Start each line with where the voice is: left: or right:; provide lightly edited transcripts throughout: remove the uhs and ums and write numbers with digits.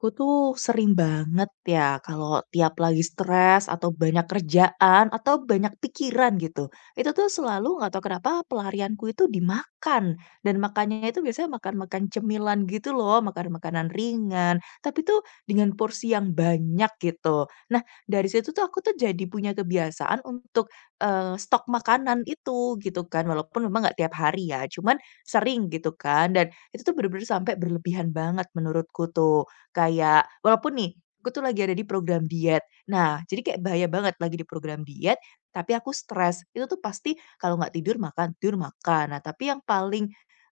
left: Aku tuh sering banget ya kalau tiap lagi stres atau banyak kerjaan atau banyak pikiran gitu. Itu tuh selalu nggak tahu kenapa pelarianku itu dimakan. Dan makannya itu biasanya makan-makan cemilan gitu loh, makan makanan ringan. Tapi tuh dengan porsi yang banyak gitu. Nah, dari situ tuh aku tuh jadi punya kebiasaan untuk stok makanan itu gitu kan. Walaupun memang nggak tiap hari ya, cuman sering gitu kan. Dan itu tuh bener-bener sampai berlebihan banget menurutku tuh. Kayak walaupun nih, aku tuh lagi ada di program diet. Nah, jadi kayak bahaya banget lagi di program diet, tapi aku stres. Itu tuh pasti kalau nggak tidur makan, tidur makan. Nah, tapi yang paling,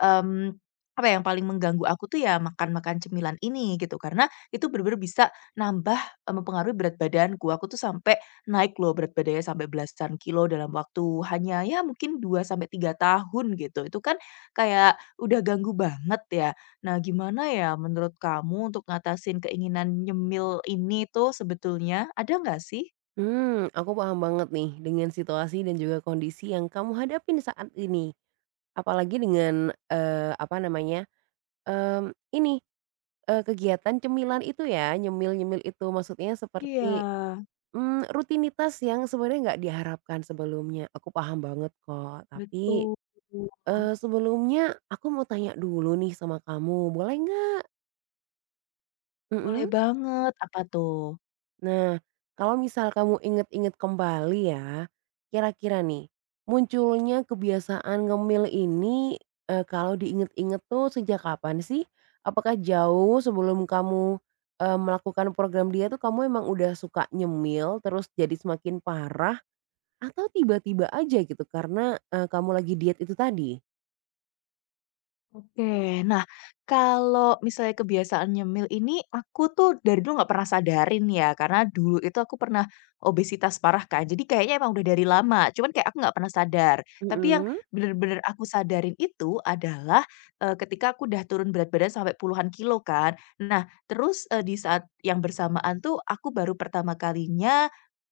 left: mmm, apa ya, yang paling mengganggu aku tuh ya makan-makan cemilan ini gitu. Karena itu bener-bener bisa nambah, mempengaruhi berat badanku. Aku tuh sampai naik loh berat badannya sampai belasan kilo dalam waktu hanya ya mungkin 2 sampai 3 tahun gitu. Itu kan kayak udah ganggu banget ya. Nah, gimana ya menurut kamu untuk ngatasin keinginan nyemil ini tuh sebetulnya, ada nggak sih?
right: hmm aku paham banget nih dengan situasi dan juga kondisi yang kamu hadapin saat ini. Apalagi dengan, eee, apa namanya, mmm, ini, eee, kegiatan cemilan itu ya, nyemil-nyemil itu, maksudnya
left: Iya,
right: seperti rutinitas yang sebenarnya nggak diharapkan sebelumnya. Aku paham banget kok, tapi,
left: betul.
right: eee, sebelumnya aku mau tanya dulu nih sama kamu, boleh nggak?
left: Boleh
right: Mhm.
left: banget, apa tuh?
right: Nah, kalau misal kamu inget-inget kembali ya, kira-kira nih, munculnya kebiasaan ngemil ini, kalau diinget-inget tuh sejak kapan sih? Apakah jauh sebelum kamu melakukan program diet tuh kamu emang udah suka nyemil, terus jadi semakin parah, atau tiba-tiba aja gitu karena kamu lagi diet itu tadi?
left: Oke, nah kalau misalnya kebiasaan nyemil ini aku tuh dari dulu nggak pernah sadarin ya, karena dulu itu aku pernah obesitas parah kan, jadi kayaknya emang udah dari lama, cuman kayak aku nggak pernah sadar. Tapi yang
right: Mhm,
left: bener-bener aku sadarin itu adalah, ketika aku udah turun berat badan sampai puluhan kilo kan. Nah, terus, di saat yang bersamaan tuh aku baru pertama kalinya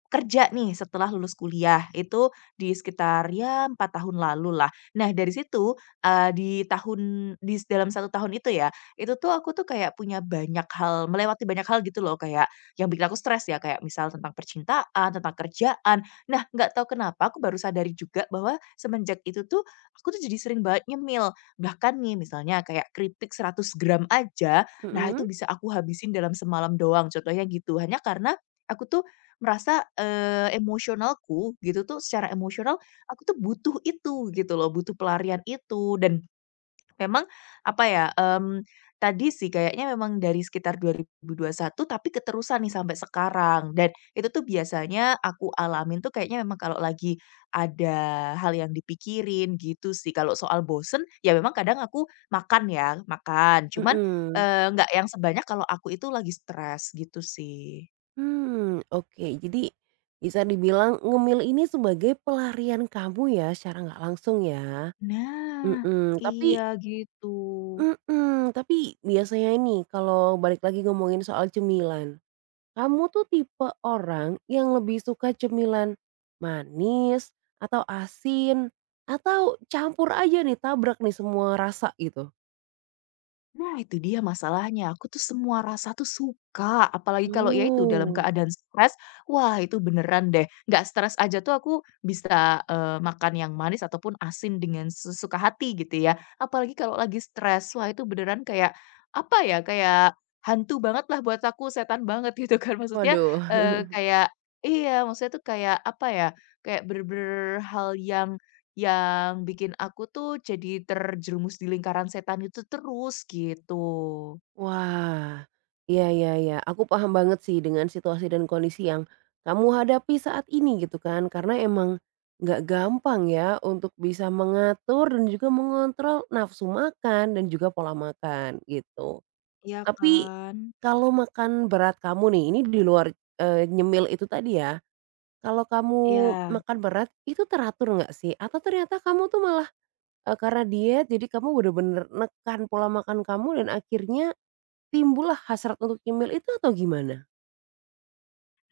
left: kerja nih setelah lulus kuliah itu di sekitar ya 4 tahun lalu lah. Nah, dari situ, di tahun dis dalam satu tahun itu ya, itu tuh aku tuh kayak punya banyak hal, melewati banyak hal gitu loh, kayak yang bikin aku stres ya, kayak misal tentang percintaan, tentang kerjaan. Nah, nggak tahu kenapa aku baru sadari juga bahwa semenjak itu tuh, aku tuh jadi sering banget nyemil. Bahkan nih misalnya kayak kritik 100 gram aja, nah itu
right: mhm,
left: bisa aku habisin dalam semalam doang contohnya gitu. Hanya karena aku tuh merasa, emosionalku gitu tuh secara emosional aku tuh butuh itu gitu loh, butuh pelarian itu. Dan memang apa ya, tadi sih kayaknya memang dari sekitar dua ribu satu tapi keterusan nih sampai sekarang, dan itu tuh biasanya aku alamin tuh kayaknya memang kalau lagi ada hal yang dipikirin gitu sih. Kalau soal bosen ya memang kadang aku makan ya, makan cuman,
right: mhm.
left: nggak yang sebanyak kalau aku itu lagi stres gitu sih.
right: Hmm, oke. Jadi bisa dibilang ngemil ini sebagai pelarian kamu ya secara nggak langsung ya?
left: Nah,
right: Mhm,
left: iya gitu.
right: tapi biasanya nih kalau balik lagi ngomongin soal cemilan, kamu tuh tipe orang yang lebih suka cemilan manis atau asin atau campur aja nih, tabrak nih semua rasa gitu?
left: Nah, itu dia masalahnya, aku tuh semua rasa tuh suka, apalagi kalau ya itu dalam
right: Oh,
left: keadaan stres, wah itu beneran deh, nggak stres aja tuh aku bisa, makan yang manis ataupun asin dengan sesuka hati gitu ya. Apalagi kalau lagi stres, wah itu beneran kayak, apa ya, kayak hantu banget lah buat aku, setan banget gitu kan, maksudnya,
right: waduh.
left: kayak iya, maksudnya tuh kayak, apa ya, kayak bener-bener hal yang bikin aku tuh jadi terjerumus di lingkaran setan itu terus, gitu.
right: Wah, iya iya iya, aku paham banget sih dengan situasi dan kondisi yang kamu hadapi saat ini gitu kan, karena emang nggak gampang ya untuk bisa mengatur dan juga mengontrol nafsu makan dan juga pola makan gitu.
left: Iya
right: Tapi
left: kan?
right: kalau makan berat kamu nih, ini di luar, nyemil itu tadi ya, kalau kamu
left: Iya.
right: makan berat itu teratur nggak sih? Atau ternyata kamu tuh malah, karena diet jadi kamu bener-bener nekan pola makan kamu dan akhirnya timbullah hasrat untuk nyemil itu atau gimana?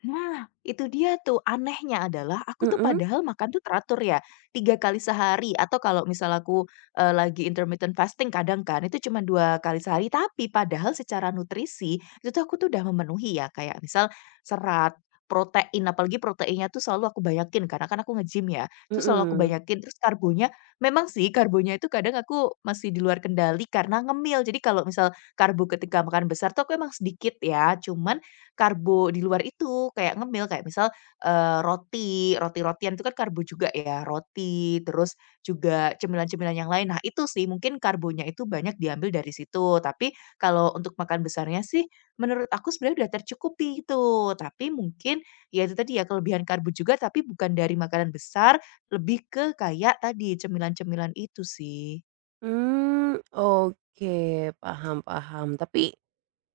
left: Nah, itu dia tuh anehnya adalah aku tuh
right: Mhm,
left: padahal makan tuh teratur ya, 3 kali sehari, atau kalau misal aku, lagi intermittent fasting kadang kan itu cuma 2 kali sehari, tapi padahal secara nutrisi itu tuh aku tuh udah memenuhi ya, kayak misal serat, protein, apalagi proteinnya tuh selalu aku banyakin karena kan aku nge-gym ya, itu selalu aku
right: mhm.
left: banyakin, terus karbonya memang sih karbonya itu kadang aku masih di luar kendali karena ngemil. Jadi kalau misal karbo ketika makan besar tuh aku emang sedikit ya, cuman karbo di luar itu, kayak ngemil, kayak misal, roti, roti-rotian itu kan karbo juga ya, roti, terus juga cemilan-cemilan yang lain. Nah, itu sih, mungkin karbonya itu banyak diambil dari situ, tapi kalau untuk makan besarnya sih, menurut aku sebenarnya udah tercukupi itu. Tapi mungkin, ya itu tadi ya, kelebihan karbo juga, tapi bukan dari makanan besar, lebih ke kayak tadi, cemilan-cemilan itu sih.
right: Mmm, oke, paham paham. Tapi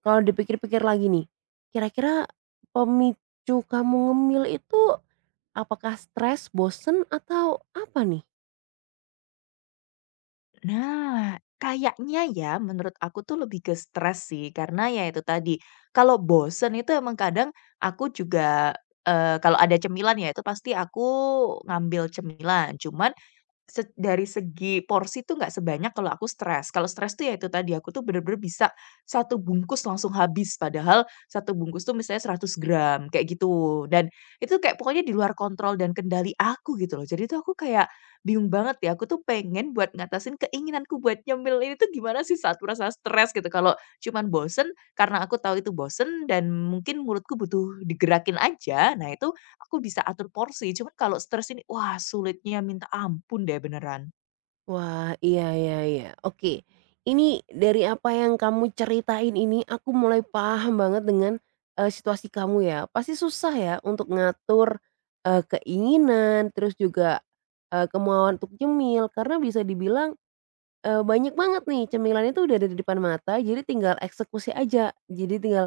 right: kalau dipikir-pikir lagi nih, kira-kira pemicu kamu ngemil itu apakah stres, bosen, atau apa nih?
left: Nah, kayaknya ya menurut aku tuh lebih ke stres sih, karena ya itu tadi, kalau bosen itu emang kadang aku juga, kalau ada cemilan ya itu pasti aku ngambil cemilan. Cuman dari segi porsi tuh nggak sebanyak kalau aku stres. Kalau stres tuh ya itu tadi, aku tuh bener-bener bisa satu bungkus langsung habis, padahal satu bungkus tuh misalnya 100 gram, kayak gitu. Dan itu kayak pokoknya di luar kontrol dan kendali aku gitu loh. Jadi tuh aku kayak bingung banget ya, aku tuh pengen buat ngatasin keinginanku buat nyemil ini tuh gimana sih saat merasa stres gitu. Kalau cuman bosen, karena aku tahu itu bosen dan mungkin mulutku butuh digerakin aja, nah itu aku bisa atur porsi, cuman kalau stres ini, wah sulitnya minta ampun deh beneran.
right: Wah, iya iya iya. Oke, ini dari apa yang kamu ceritain ini aku mulai paham banget dengan situasi kamu ya. Pasti susah ya untuk ngatur keinginan terus juga kemauan untuk nyemil karena bisa dibilang banyak banget nih cemilan itu udah ada di depan mata jadi tinggal eksekusi aja. Jadi tinggal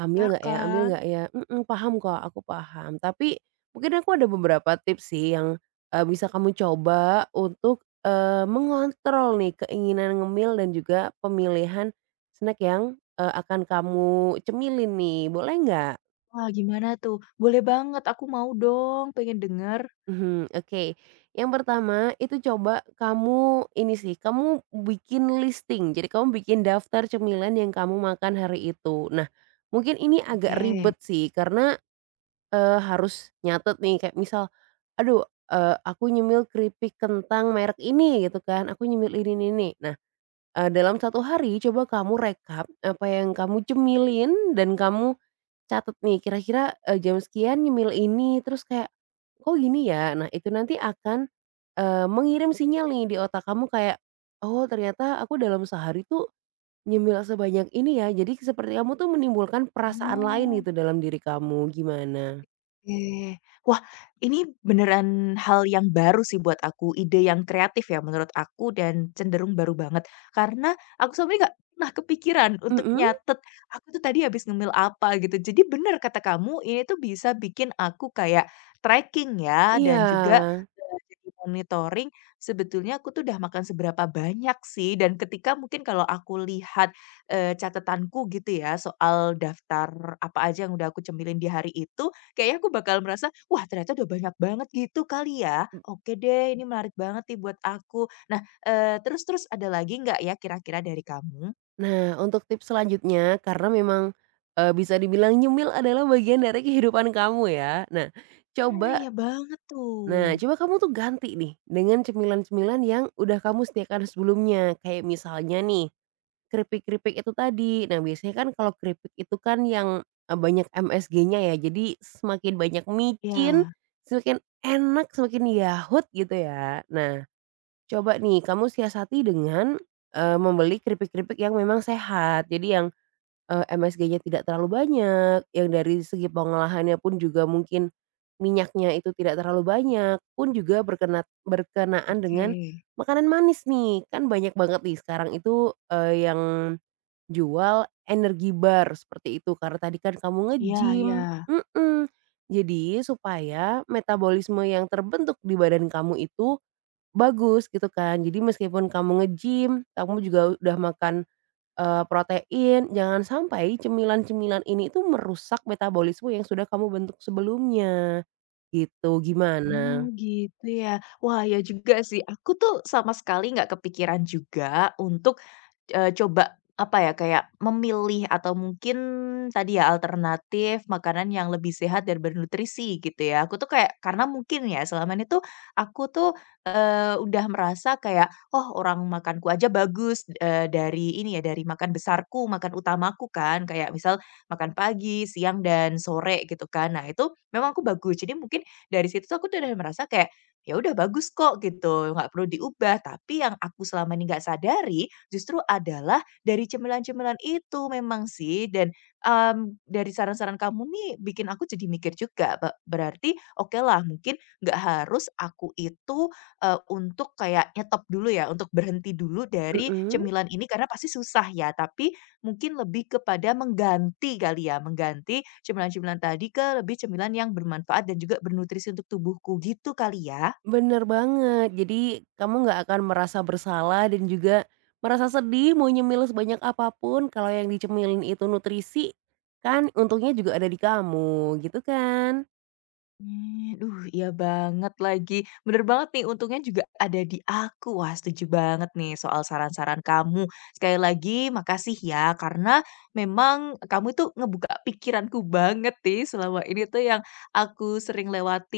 right: ambil
left: Ya
right: nggak ya ambil
left: kan?
right: nggak ya? Mhm, paham kok, aku paham. Tapi mungkin aku ada beberapa tips sih yang bisa kamu coba untuk mengontrol nih keinginan ngemil dan juga pemilihan snack yang akan kamu cemilin nih, boleh nggak?
left: Wah, gimana tuh? Boleh banget, aku mau dong, pengen denger.
right: Mhm, oke. Yang pertama itu coba kamu ini sih, kamu bikin listing, jadi kamu bikin daftar cemilan yang kamu makan hari itu. Nah, mungkin ini agak
left: Oke.
right: ribet sih karena harus nyatet nih kayak misal, "Aduh, aku nyemil keripik kentang merek ini," gitu kan, "aku nyemil ini ini." Nah, dalam satu hari coba kamu rekap apa yang kamu cemilin dan kamu catat nih kira-kira, jam sekian nyemil ini, terus kayak, kok gini ya." Nah itu nanti akan mengirim sinyal nih di otak kamu kayak, "Oh ternyata aku dalam sehari tuh nyemil sebanyak ini ya." Jadi seperti kamu tuh menimbulkan perasaan lain
left: Oh.
right: gitu dalam diri kamu, gimana?
left: Oke. Wah, ini beneran hal yang baru sih buat aku, ide yang kreatif ya menurut aku dan cenderung baru banget. Karena aku sama ini nggak pernah kepikiran untuk
right: Mhm?
left: nyatet, aku tuh tadi habis ngemil apa gitu. Jadi bener kata kamu, ini tuh bisa bikin aku kayak tracking ya dan juga,
right: Iya,
left: jadi monitoring sebetulnya aku tuh udah makan seberapa banyak sih, dan ketika mungkin kalau aku lihat, catatanku gitu ya soal daftar apa aja yang udah aku cemilin di hari itu, kayaknya aku bakal merasa, "Wah, ternyata udah banyak banget gitu kali ya?
right: m
left: Oke deh, ini menarik banget nih buat aku." Nah, terus terus ada lagi nggak ya kira-kira dari kamu?
right: nah untuk tips selanjutnya karena memang, bisa dibilang nyemil adalah bagian dari kehidupan kamu ya. Nah
left: Ah,
right: coba
left: iya banget
right: nah
left: tuh.
right: coba kamu tuh ganti nih dengan cemilan-cemilan yang udah kamu sediakan sebelumnya kayak misalnya nih, keripik-keripik itu tadi. Nah biasanya kan kalau keripik itu kan yang banyak MSG-nya ya jadi semakin banyak micin,
left: Ya,
right: semakin enak, semakin yahut gitu ya. Nah coba nih kamu siasati dengan membeli keripik-keripik yang memang sehat. Jadi yang MSG-nya tidak terlalu banyak, yang dari segi pengolahannya pun juga mungkin minyaknya itu tidak terlalu banyak, pun juga berkenaan dengan
left: oke.
right: makanan manis nih. Kan banyak banget nih sekarang itu, yang jual energi bar seperti itu karena tadi kan kamu
left: Iya,
right: nge-gym.
left: iya.
right: Mhm. Jadi supaya metabolisme yang terbentuk di badan kamu itu bagus gitu kan. Jadi meskipun kamu nge-gym, kamu juga udah makan protein, jangan sampai cemilan-cemilan ini tuh merusak metabolisme yang sudah kamu bentuk sebelumnya, gitu.
left: Oh,
right: Gimana?
left: gitu ya. Wah, ya juga sih. Aku tuh sama sekali nggak kepikiran juga untuk coba, apa ya, kayak memilih atau mungkin tadi ya, alternatif makanan yang lebih sehat dan bernutrisi gitu ya. Aku tuh kayak karena mungkin ya, selama ini tuh aku tuh, udah merasa kayak, "Oh, orang makanku aja bagus," dari ini ya, dari makan besarku, makan utamaku kan, kayak misal makan pagi, siang, dan sore gitu kan. Nah, itu memang aku bagus. Jadi mungkin dari situ tuh aku tuh udah merasa kayak, ya udah bagus kok gitu, nggak perlu diubah. Tapi yang aku selama ini nggak sadari justru adalah dari cemilan-cemilan itu memang sih, dan dari saran-saran kamu nih bikin aku jadi mikir juga berarti oke lah mungkin nggak harus aku itu, untuk kayak nyetop dulu ya, untuk berhenti dulu dari
right: Mhm,
left: cemilan ini karena pasti susah ya, tapi mungkin lebih kepada mengganti kali ya, mengganti cemilan-cemilan tadi ke lebih cemilan yang bermanfaat dan juga bernutrisi untuk tubuhku gitu kali ya?
right: bener banget. Jadi kamu nggak akan merasa bersalah dan juga merasa sedih mau nyemil sebanyak apapun kalau yang dicemilin itu nutrisi, kan untungnya juga ada di kamu, gitu kan?
left: Mmm, duh iya banget lagi, bener banget nih untungnya juga ada di aku. Wah, setuju banget nih soal saran-saran kamu. Sekali lagi makasih ya karena memang kamu itu ngebuka pikiranku banget nih, selama ini tuh yang aku sering lewati.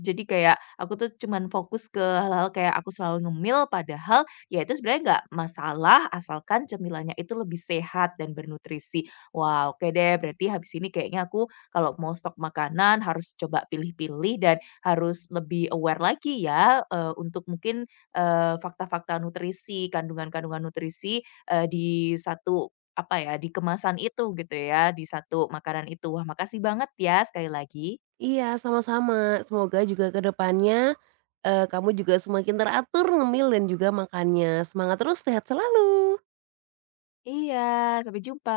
left: Jadi kayak aku tuh cuman fokus ke hal-hal kayak aku selalu ngemil padahal ya itu sebenarnya nggak masalah asalkan cemilannya itu lebih sehat dan bernutrisi. Wah, oke deh, berarti habis ini kayaknya aku kalau mau stok makanan harus coba pilih-pilih dan harus lebih aware lagi ya, untuk mungkin, fakta-fakta nutrisi, kandungan-kandungan nutrisi, di satu apa ya, di kemasan itu gitu ya, di satu makanan itu. Wah, makasih banget ya sekali lagi.
right: Iya, sama-sama. Semoga juga ke depannya, kamu juga semakin teratur ngemil dan juga makannya. Semangat terus, sehat selalu.
left: Iya, sampai jumpa.